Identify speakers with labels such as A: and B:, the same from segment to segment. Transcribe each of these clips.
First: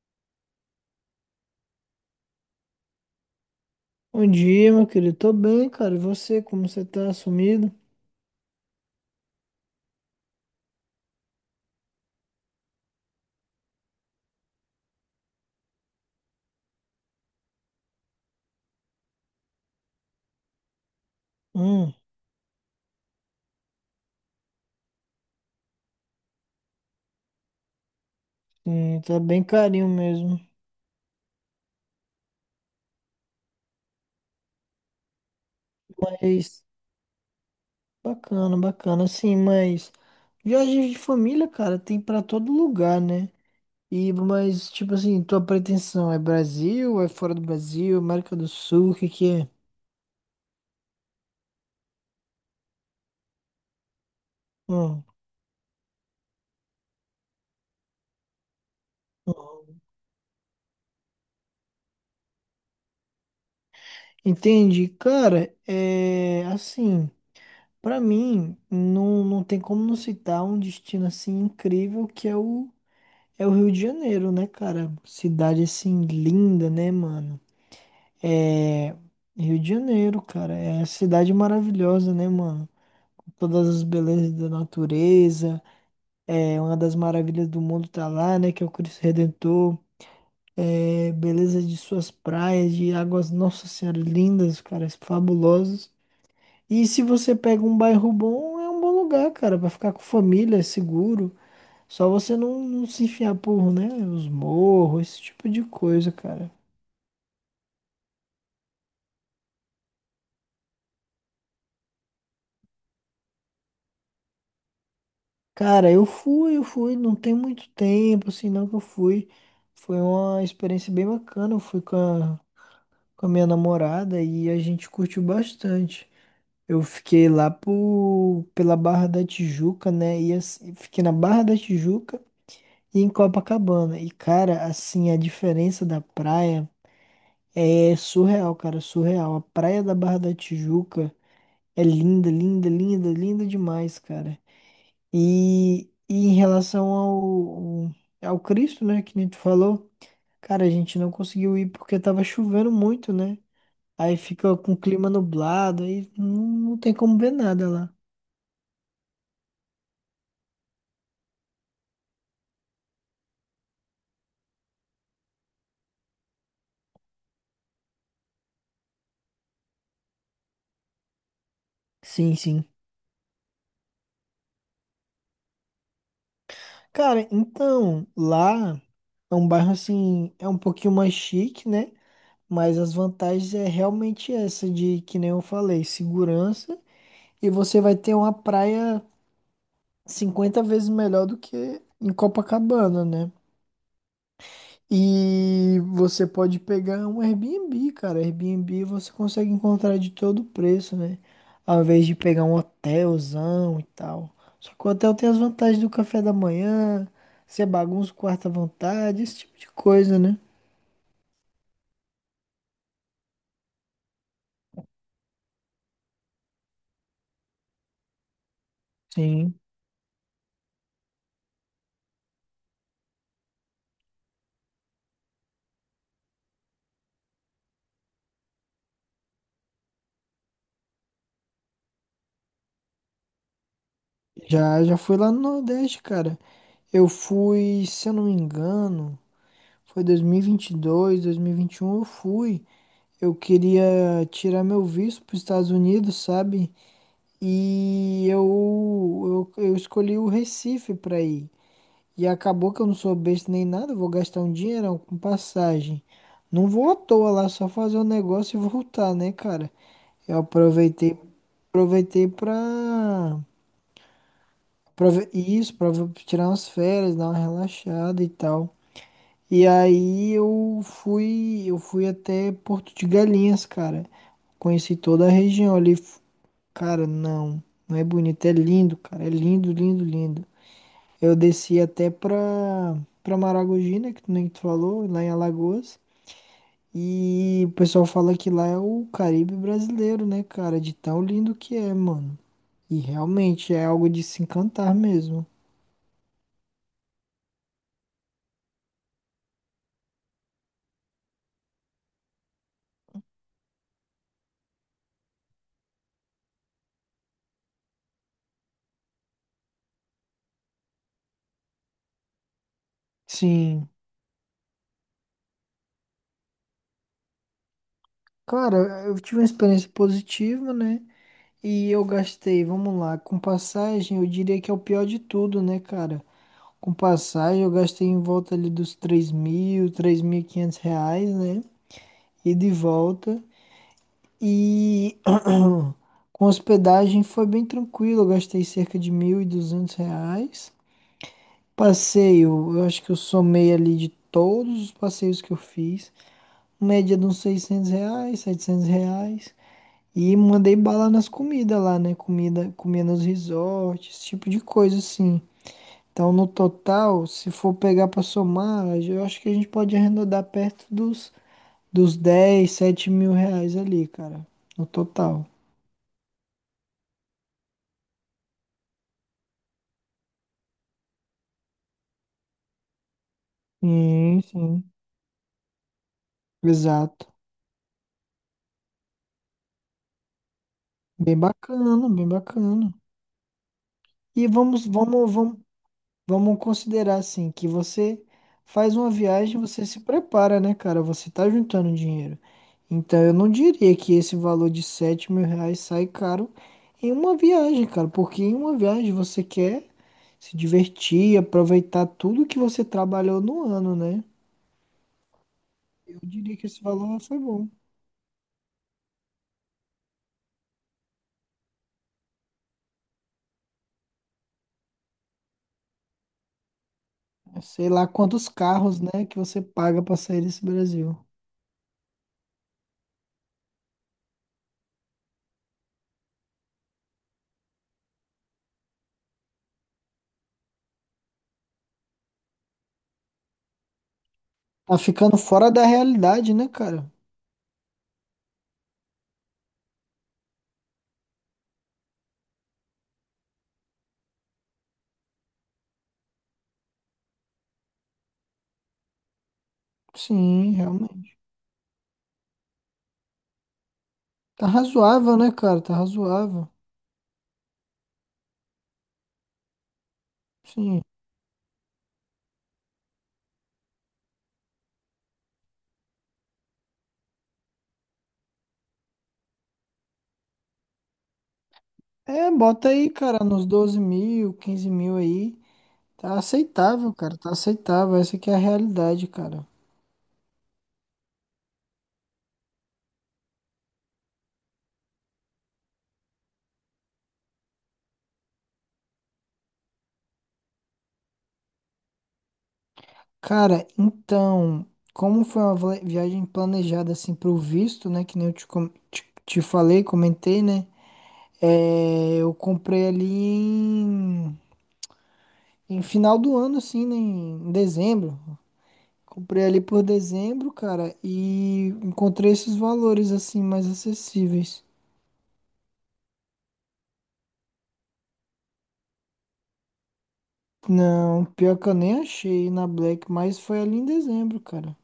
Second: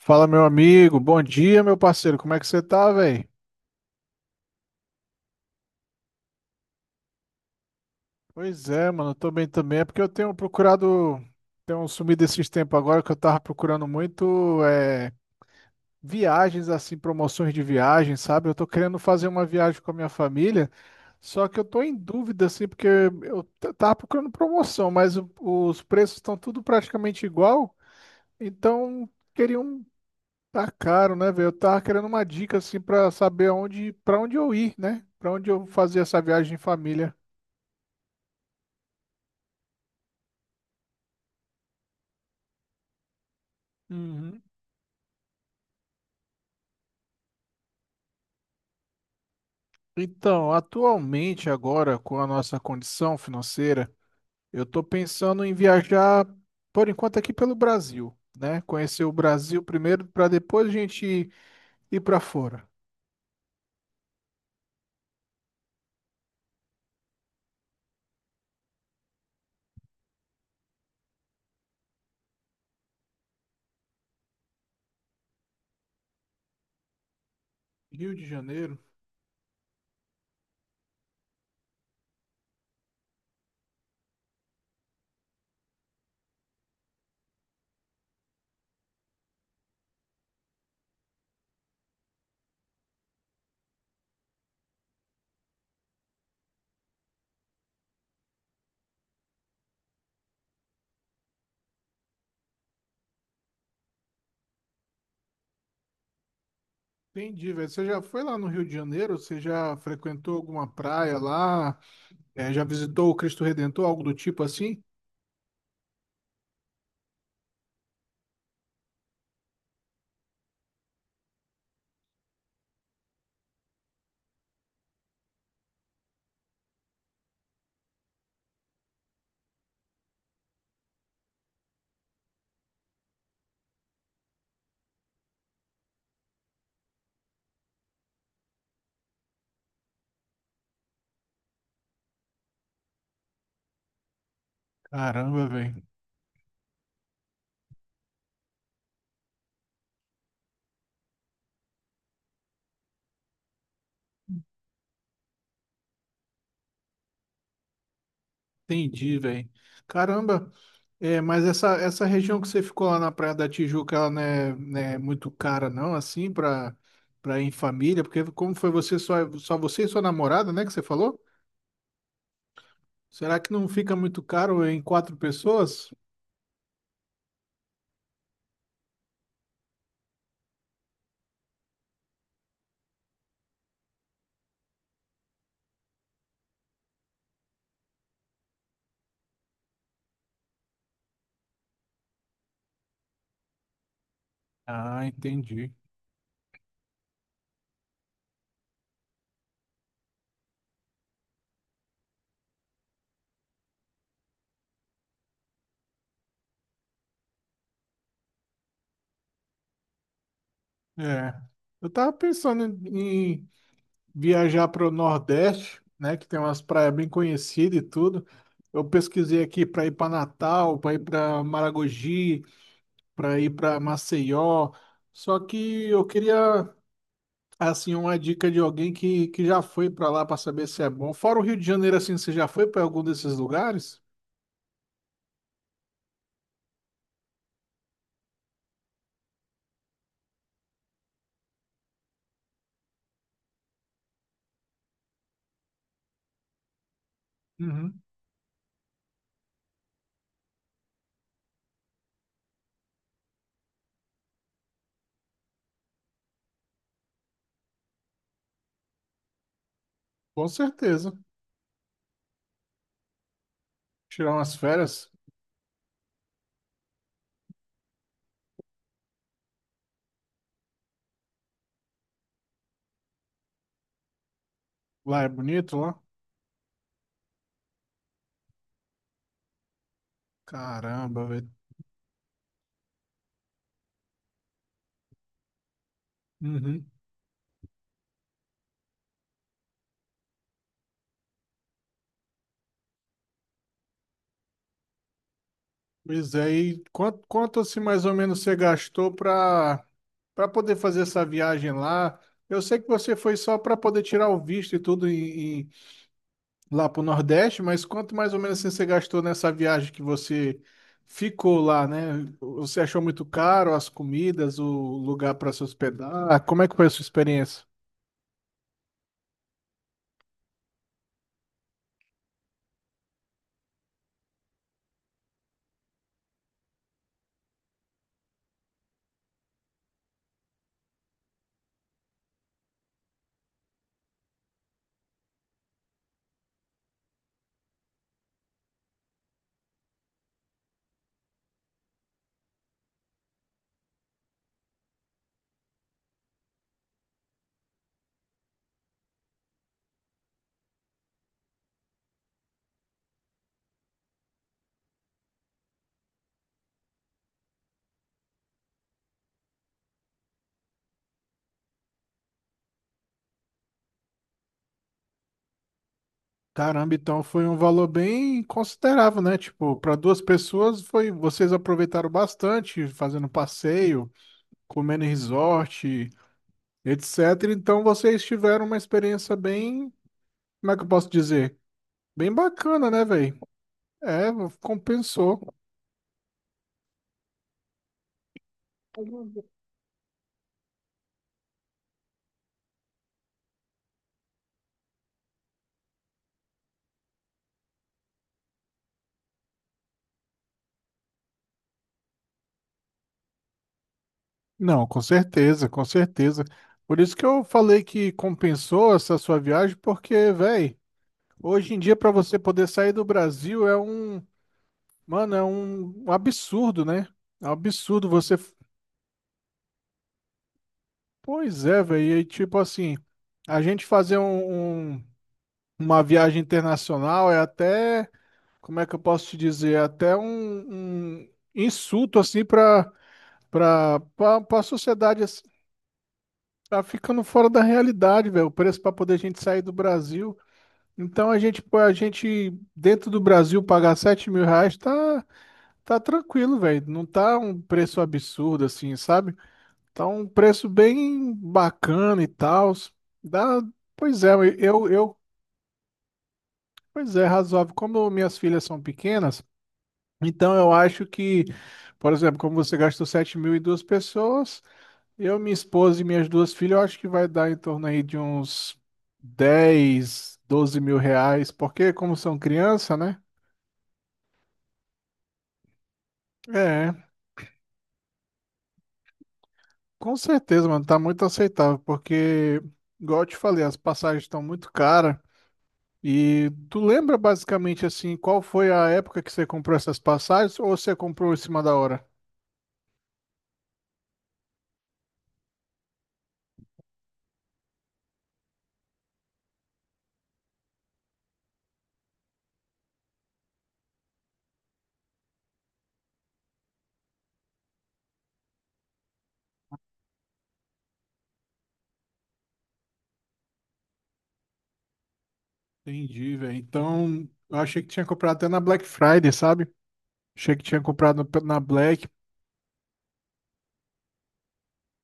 A: Fala, meu amigo. Bom dia, meu parceiro. Como é que você tá, velho?
B: Bom dia, meu querido. Tô bem, cara. E você, como você tá sumido?
A: Pois é, mano. Eu tô bem também. É porque eu tenho procurado. Tenho sumido esses tempos agora que eu tava procurando muito viagens, assim, promoções de viagem, sabe? Eu tô querendo fazer uma viagem com a minha família. Só que eu tô
B: Hum,
A: em dúvida, assim, porque eu tava procurando promoção, mas os preços estão tudo praticamente igual.
B: sim,
A: Então,
B: tá bem
A: queria um.
B: carinho mesmo.
A: Tá caro, né, velho? Eu tava querendo uma dica assim pra saber aonde, para onde eu ir, né? Pra onde eu fazer essa viagem em
B: Mas
A: família.
B: bacana, bacana, sim, mas viagens de família, cara, tem pra todo lugar, né? E
A: Uhum.
B: mas tipo assim, tua pretensão é Brasil, é fora do Brasil, América do Sul, o que que é?
A: Então, atualmente agora com a nossa condição financeira, eu tô
B: Hum.
A: pensando em viajar por enquanto aqui pelo Brasil, né? Conhecer o
B: Hum.
A: Brasil primeiro pra depois a gente ir pra fora.
B: Entendi, cara, é assim, pra mim não, não tem como não citar um destino assim incrível que é o Rio de Janeiro, né, cara? Cidade assim linda, né, mano?
A: Rio de Janeiro.
B: É, Rio de Janeiro, cara. É a cidade maravilhosa, né, mano? Com todas as belezas da natureza. É uma das maravilhas do mundo tá lá, né? Que é o Cristo Redentor. É beleza de suas praias, de águas, nossa senhora, lindas, cara, fabulosas. E se você pega um bairro bom, é um bom lugar, cara, pra ficar com família, é seguro. Só você não, não se enfiar por, né? Os morros, esse tipo de coisa, cara.
A: Entendi, velho. Você já foi lá no Rio de Janeiro? Você já frequentou alguma praia lá? Já visitou o Cristo Redentor, algo do tipo assim?
B: Cara, eu fui, não tem muito tempo, assim, não que eu fui. Foi uma experiência bem bacana. Eu fui com a minha namorada e a gente curtiu bastante. Eu fiquei lá pela Barra da Tijuca, né? E assim, fiquei na Barra da Tijuca e em Copacabana. E, cara, assim, a diferença da praia é surreal, cara, surreal. A praia da Barra da Tijuca é linda, linda, linda, linda demais, cara.
A: Caramba, velho.
B: E em relação ao Cristo, né, que nem tu falou, cara, a gente não conseguiu ir porque tava chovendo muito, né? Aí fica com o clima nublado, aí não, não tem como ver nada lá.
A: Entendi, velho. Caramba. É, mas essa região que você ficou lá na Praia da Tijuca, ela não é muito cara, não, assim, pra, pra ir em família? Porque como foi você só você e sua namorada, né, que você falou?
B: Sim, sim.
A: Será que não fica muito caro em quatro pessoas?
B: Cara, então, lá é um bairro assim, é um pouquinho mais chique, né? Mas as vantagens é realmente essa de, que nem eu falei, segurança. E você vai ter uma praia 50 vezes melhor do que em Copacabana, né?
A: Ah, entendi.
B: E você pode pegar um Airbnb, cara. Airbnb você consegue encontrar de todo preço, né? Ao invés de pegar um hotelzão e tal. Só que o hotel tem as vantagens do café da manhã, você bagunça o quarto à vontade, esse tipo de coisa, né?
A: É. Eu tava pensando em viajar para o Nordeste, né, que tem umas praias bem conhecidas e tudo. Eu pesquisei
B: Sim.
A: aqui para ir para Natal, para ir para Maragogi, para ir para Maceió. Só que eu queria assim uma dica de alguém que já foi para lá para saber se é bom. Fora o Rio de Janeiro, assim, você já foi para algum desses lugares?
B: Já fui lá no Nordeste, cara. Eu fui, se eu não me engano, foi 2022, 2021, eu fui. Eu queria tirar meu visto para os Estados Unidos, sabe?
A: Uhum.
B: E eu escolhi o Recife para ir. E acabou que eu não sou besta nem nada, eu vou gastar um dinheirão com passagem. Não vou à toa lá, só fazer um negócio e voltar, né, cara? Eu
A: Com certeza.
B: aproveitei, aproveitei pra,
A: Tirar umas férias.
B: isso, pra tirar umas férias, dar uma relaxada e tal. E aí eu fui até Porto de Galinhas, cara. Conheci
A: Lá
B: toda
A: é
B: a região
A: bonito,
B: ali.
A: lá.
B: Cara, não, não é bonito, é lindo, cara. É lindo, lindo, lindo.
A: Caramba,
B: Eu
A: velho.
B: desci até pra Maragogi, né, que tu nem tu falou, lá em Alagoas.
A: Uhum.
B: E o pessoal fala que lá é o Caribe brasileiro, né, cara? De tão lindo que é, mano. E realmente é algo de se encantar mesmo.
A: Pois é, e quanto assim mais ou menos você gastou para para poder fazer essa viagem lá? Eu sei que você foi só para poder tirar o visto e tudo em, lá para o Nordeste, mas quanto mais ou menos assim, você gastou nessa viagem que você ficou lá, né? Você achou muito caro as
B: Sim.
A: comidas, o lugar para se hospedar? Como é que foi a sua experiência?
B: Cara, eu tive uma experiência positiva, né? E eu gastei, vamos lá, com passagem, eu diria que é o pior de tudo, né, cara? Com passagem, eu gastei em volta ali dos 3.000, R$ 3.500, né? E de volta. E com hospedagem foi bem tranquilo, eu gastei cerca de R$ 1.200. Passeio, eu acho que eu somei ali de todos os passeios que eu fiz, média de uns R$ 600, R$ 700. E mandei bala nas comidas lá, né? Comida, comia nos resorts, esse tipo de coisa assim. Então, no total, se for pegar pra somar, eu acho que a gente pode arredondar perto dos 10, R$ 7.000 ali, cara. No total.
A: Caramba, então foi um valor bem considerável, né? Tipo, para duas pessoas foi, vocês aproveitaram bastante fazendo passeio,
B: Sim, sim.
A: comendo em resort,
B: Exato.
A: etc. Então vocês tiveram uma experiência bem, como é que eu posso
B: Bem
A: dizer?
B: bacana, bem
A: Bem bacana,
B: bacana.
A: né, velho? É,
B: E vamos, vamos,
A: compensou.
B: vamos. Vamos considerar assim que você faz uma viagem, você se prepara, né, cara? Você tá juntando dinheiro. Então eu não diria que esse valor de R$ 7.000 sai caro em uma viagem, cara. Porque em uma viagem você quer se divertir, aproveitar tudo que você trabalhou no ano, né?
A: Não, com certeza, com
B: Eu
A: certeza.
B: diria que esse
A: Por isso
B: valor
A: que
B: foi
A: eu
B: bom.
A: falei que compensou essa sua viagem, porque, velho, hoje em dia para você poder sair do Brasil é um, mano, é um absurdo, né? É um
B: Sei lá
A: absurdo você.
B: quantos carros, né, que você paga pra sair desse Brasil.
A: Pois é, velho. E tipo assim, a gente fazer uma viagem internacional é até como é que eu posso te dizer? Até um insulto assim para a
B: Tá
A: sociedade
B: ficando
A: assim,
B: fora da realidade, né,
A: tá
B: cara?
A: ficando fora da realidade, velho. O preço para poder a gente sair do Brasil. Então a gente pô, a gente dentro do Brasil pagar 7 mil reais tá tranquilo, velho. Não tá um preço absurdo assim, sabe? Tá um preço
B: Sim,
A: bem
B: realmente.
A: bacana e tal. Dá, pois é,
B: Tá
A: eu
B: razoável, né, cara? Tá razoável.
A: pois é, razoável. Como minhas filhas são pequenas. Então eu
B: Sim.
A: acho que, por exemplo, como você gastou 7 mil e duas pessoas, eu, minha esposa e minhas duas filhas, eu acho que vai dar em torno aí de uns 10, 12 mil reais, porque como são
B: É, bota
A: criança,
B: aí,
A: né?
B: cara, nos 12.000, 15.000 aí. Tá
A: É,
B: aceitável, cara. Tá aceitável. Essa aqui é a realidade, cara.
A: com certeza, mano, tá muito aceitável, porque, igual eu te falei, as passagens estão muito caras. E tu lembra basicamente assim, qual foi a época que você comprou essas passagens ou você comprou em cima da hora?
B: Cara, então, como foi uma viagem planejada assim pro visto, né? Que nem eu te falei, comentei, né? É, eu comprei ali em final do ano, assim, né? Em dezembro. Comprei ali por dezembro, cara, e encontrei esses valores assim mais acessíveis.
A: Entendi, velho. Então, eu achei que tinha comprado até na Black Friday, sabe? Achei que tinha comprado
B: Não,
A: na
B: pior que eu
A: Black.
B: nem achei na Black, mas foi ali em dezembro, cara.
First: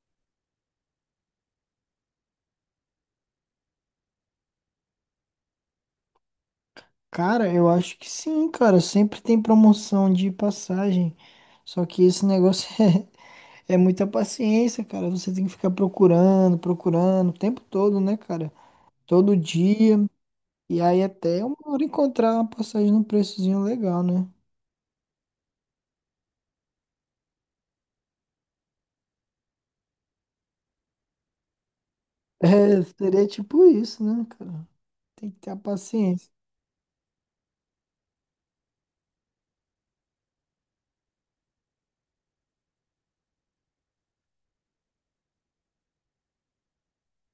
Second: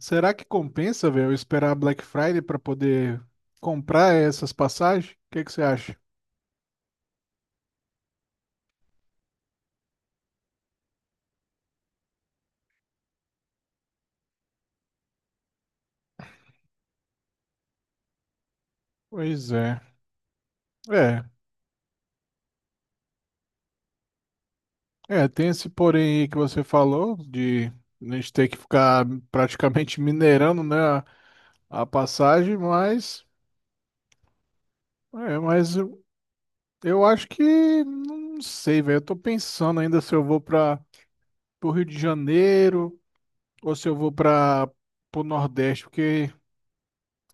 A: Será que compensa, velho, eu esperar a Black Friday pra poder comprar essas passagens? O que que você acha?
B: Cara, eu acho que sim, cara. Sempre tem promoção de passagem. Só que esse negócio é muita paciência, cara. Você tem que ficar procurando, procurando o tempo todo, né, cara? Todo
A: Pois é.
B: dia. E aí
A: É,
B: até uma hora encontrar uma passagem num preçozinho legal, né?
A: é, tem esse porém aí que você falou de a gente ter que ficar praticamente minerando, né, a passagem,
B: É,
A: mas
B: seria tipo isso, né, cara? Tem
A: é,
B: que ter a
A: mas
B: paciência.
A: eu acho que não sei, velho. Eu tô pensando ainda se eu vou para o Rio de Janeiro ou se eu vou para o Nordeste, porque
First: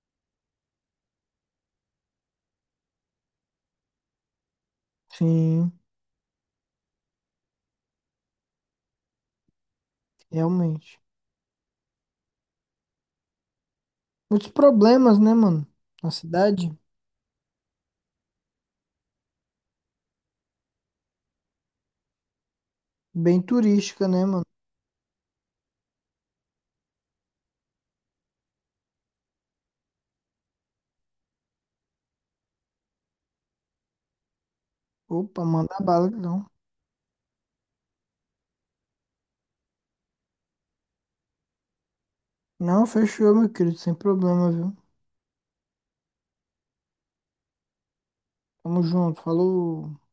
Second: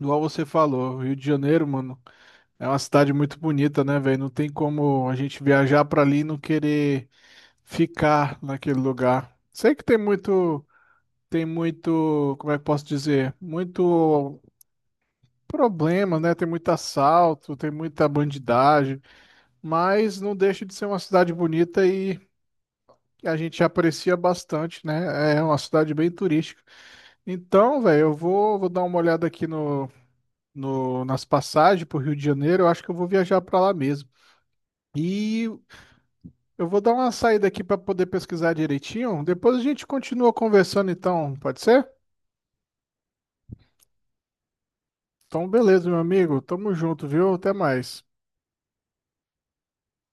A: igual você falou, Rio de Janeiro, mano. É uma cidade muito bonita, né, velho? Não tem como a gente
B: Sim,
A: viajar pra ali e não querer ficar naquele lugar. Sei que tem muito,
B: realmente.
A: tem muito, como é que eu posso dizer? Muito
B: Muitos problemas, né, mano? Na
A: problema, né? Tem muito
B: cidade.
A: assalto, tem muita bandidagem, mas não deixa de ser uma cidade bonita e a
B: Bem
A: gente
B: turística,
A: aprecia
B: né, mano?
A: bastante, né? É uma cidade bem turística. Então, velho, eu vou dar uma olhada aqui no, no, nas passagens pro Rio de Janeiro. Eu acho que eu vou viajar pra lá mesmo.
B: Opa,
A: E
B: manda bala, então.
A: eu vou dar uma saída aqui para poder pesquisar direitinho. Depois a gente continua conversando, então, pode ser?
B: Não, fechou, meu querido, sem problema, viu?
A: Então, beleza, meu amigo. Tamo junto, viu? Até mais.
B: Tamo junto, falou.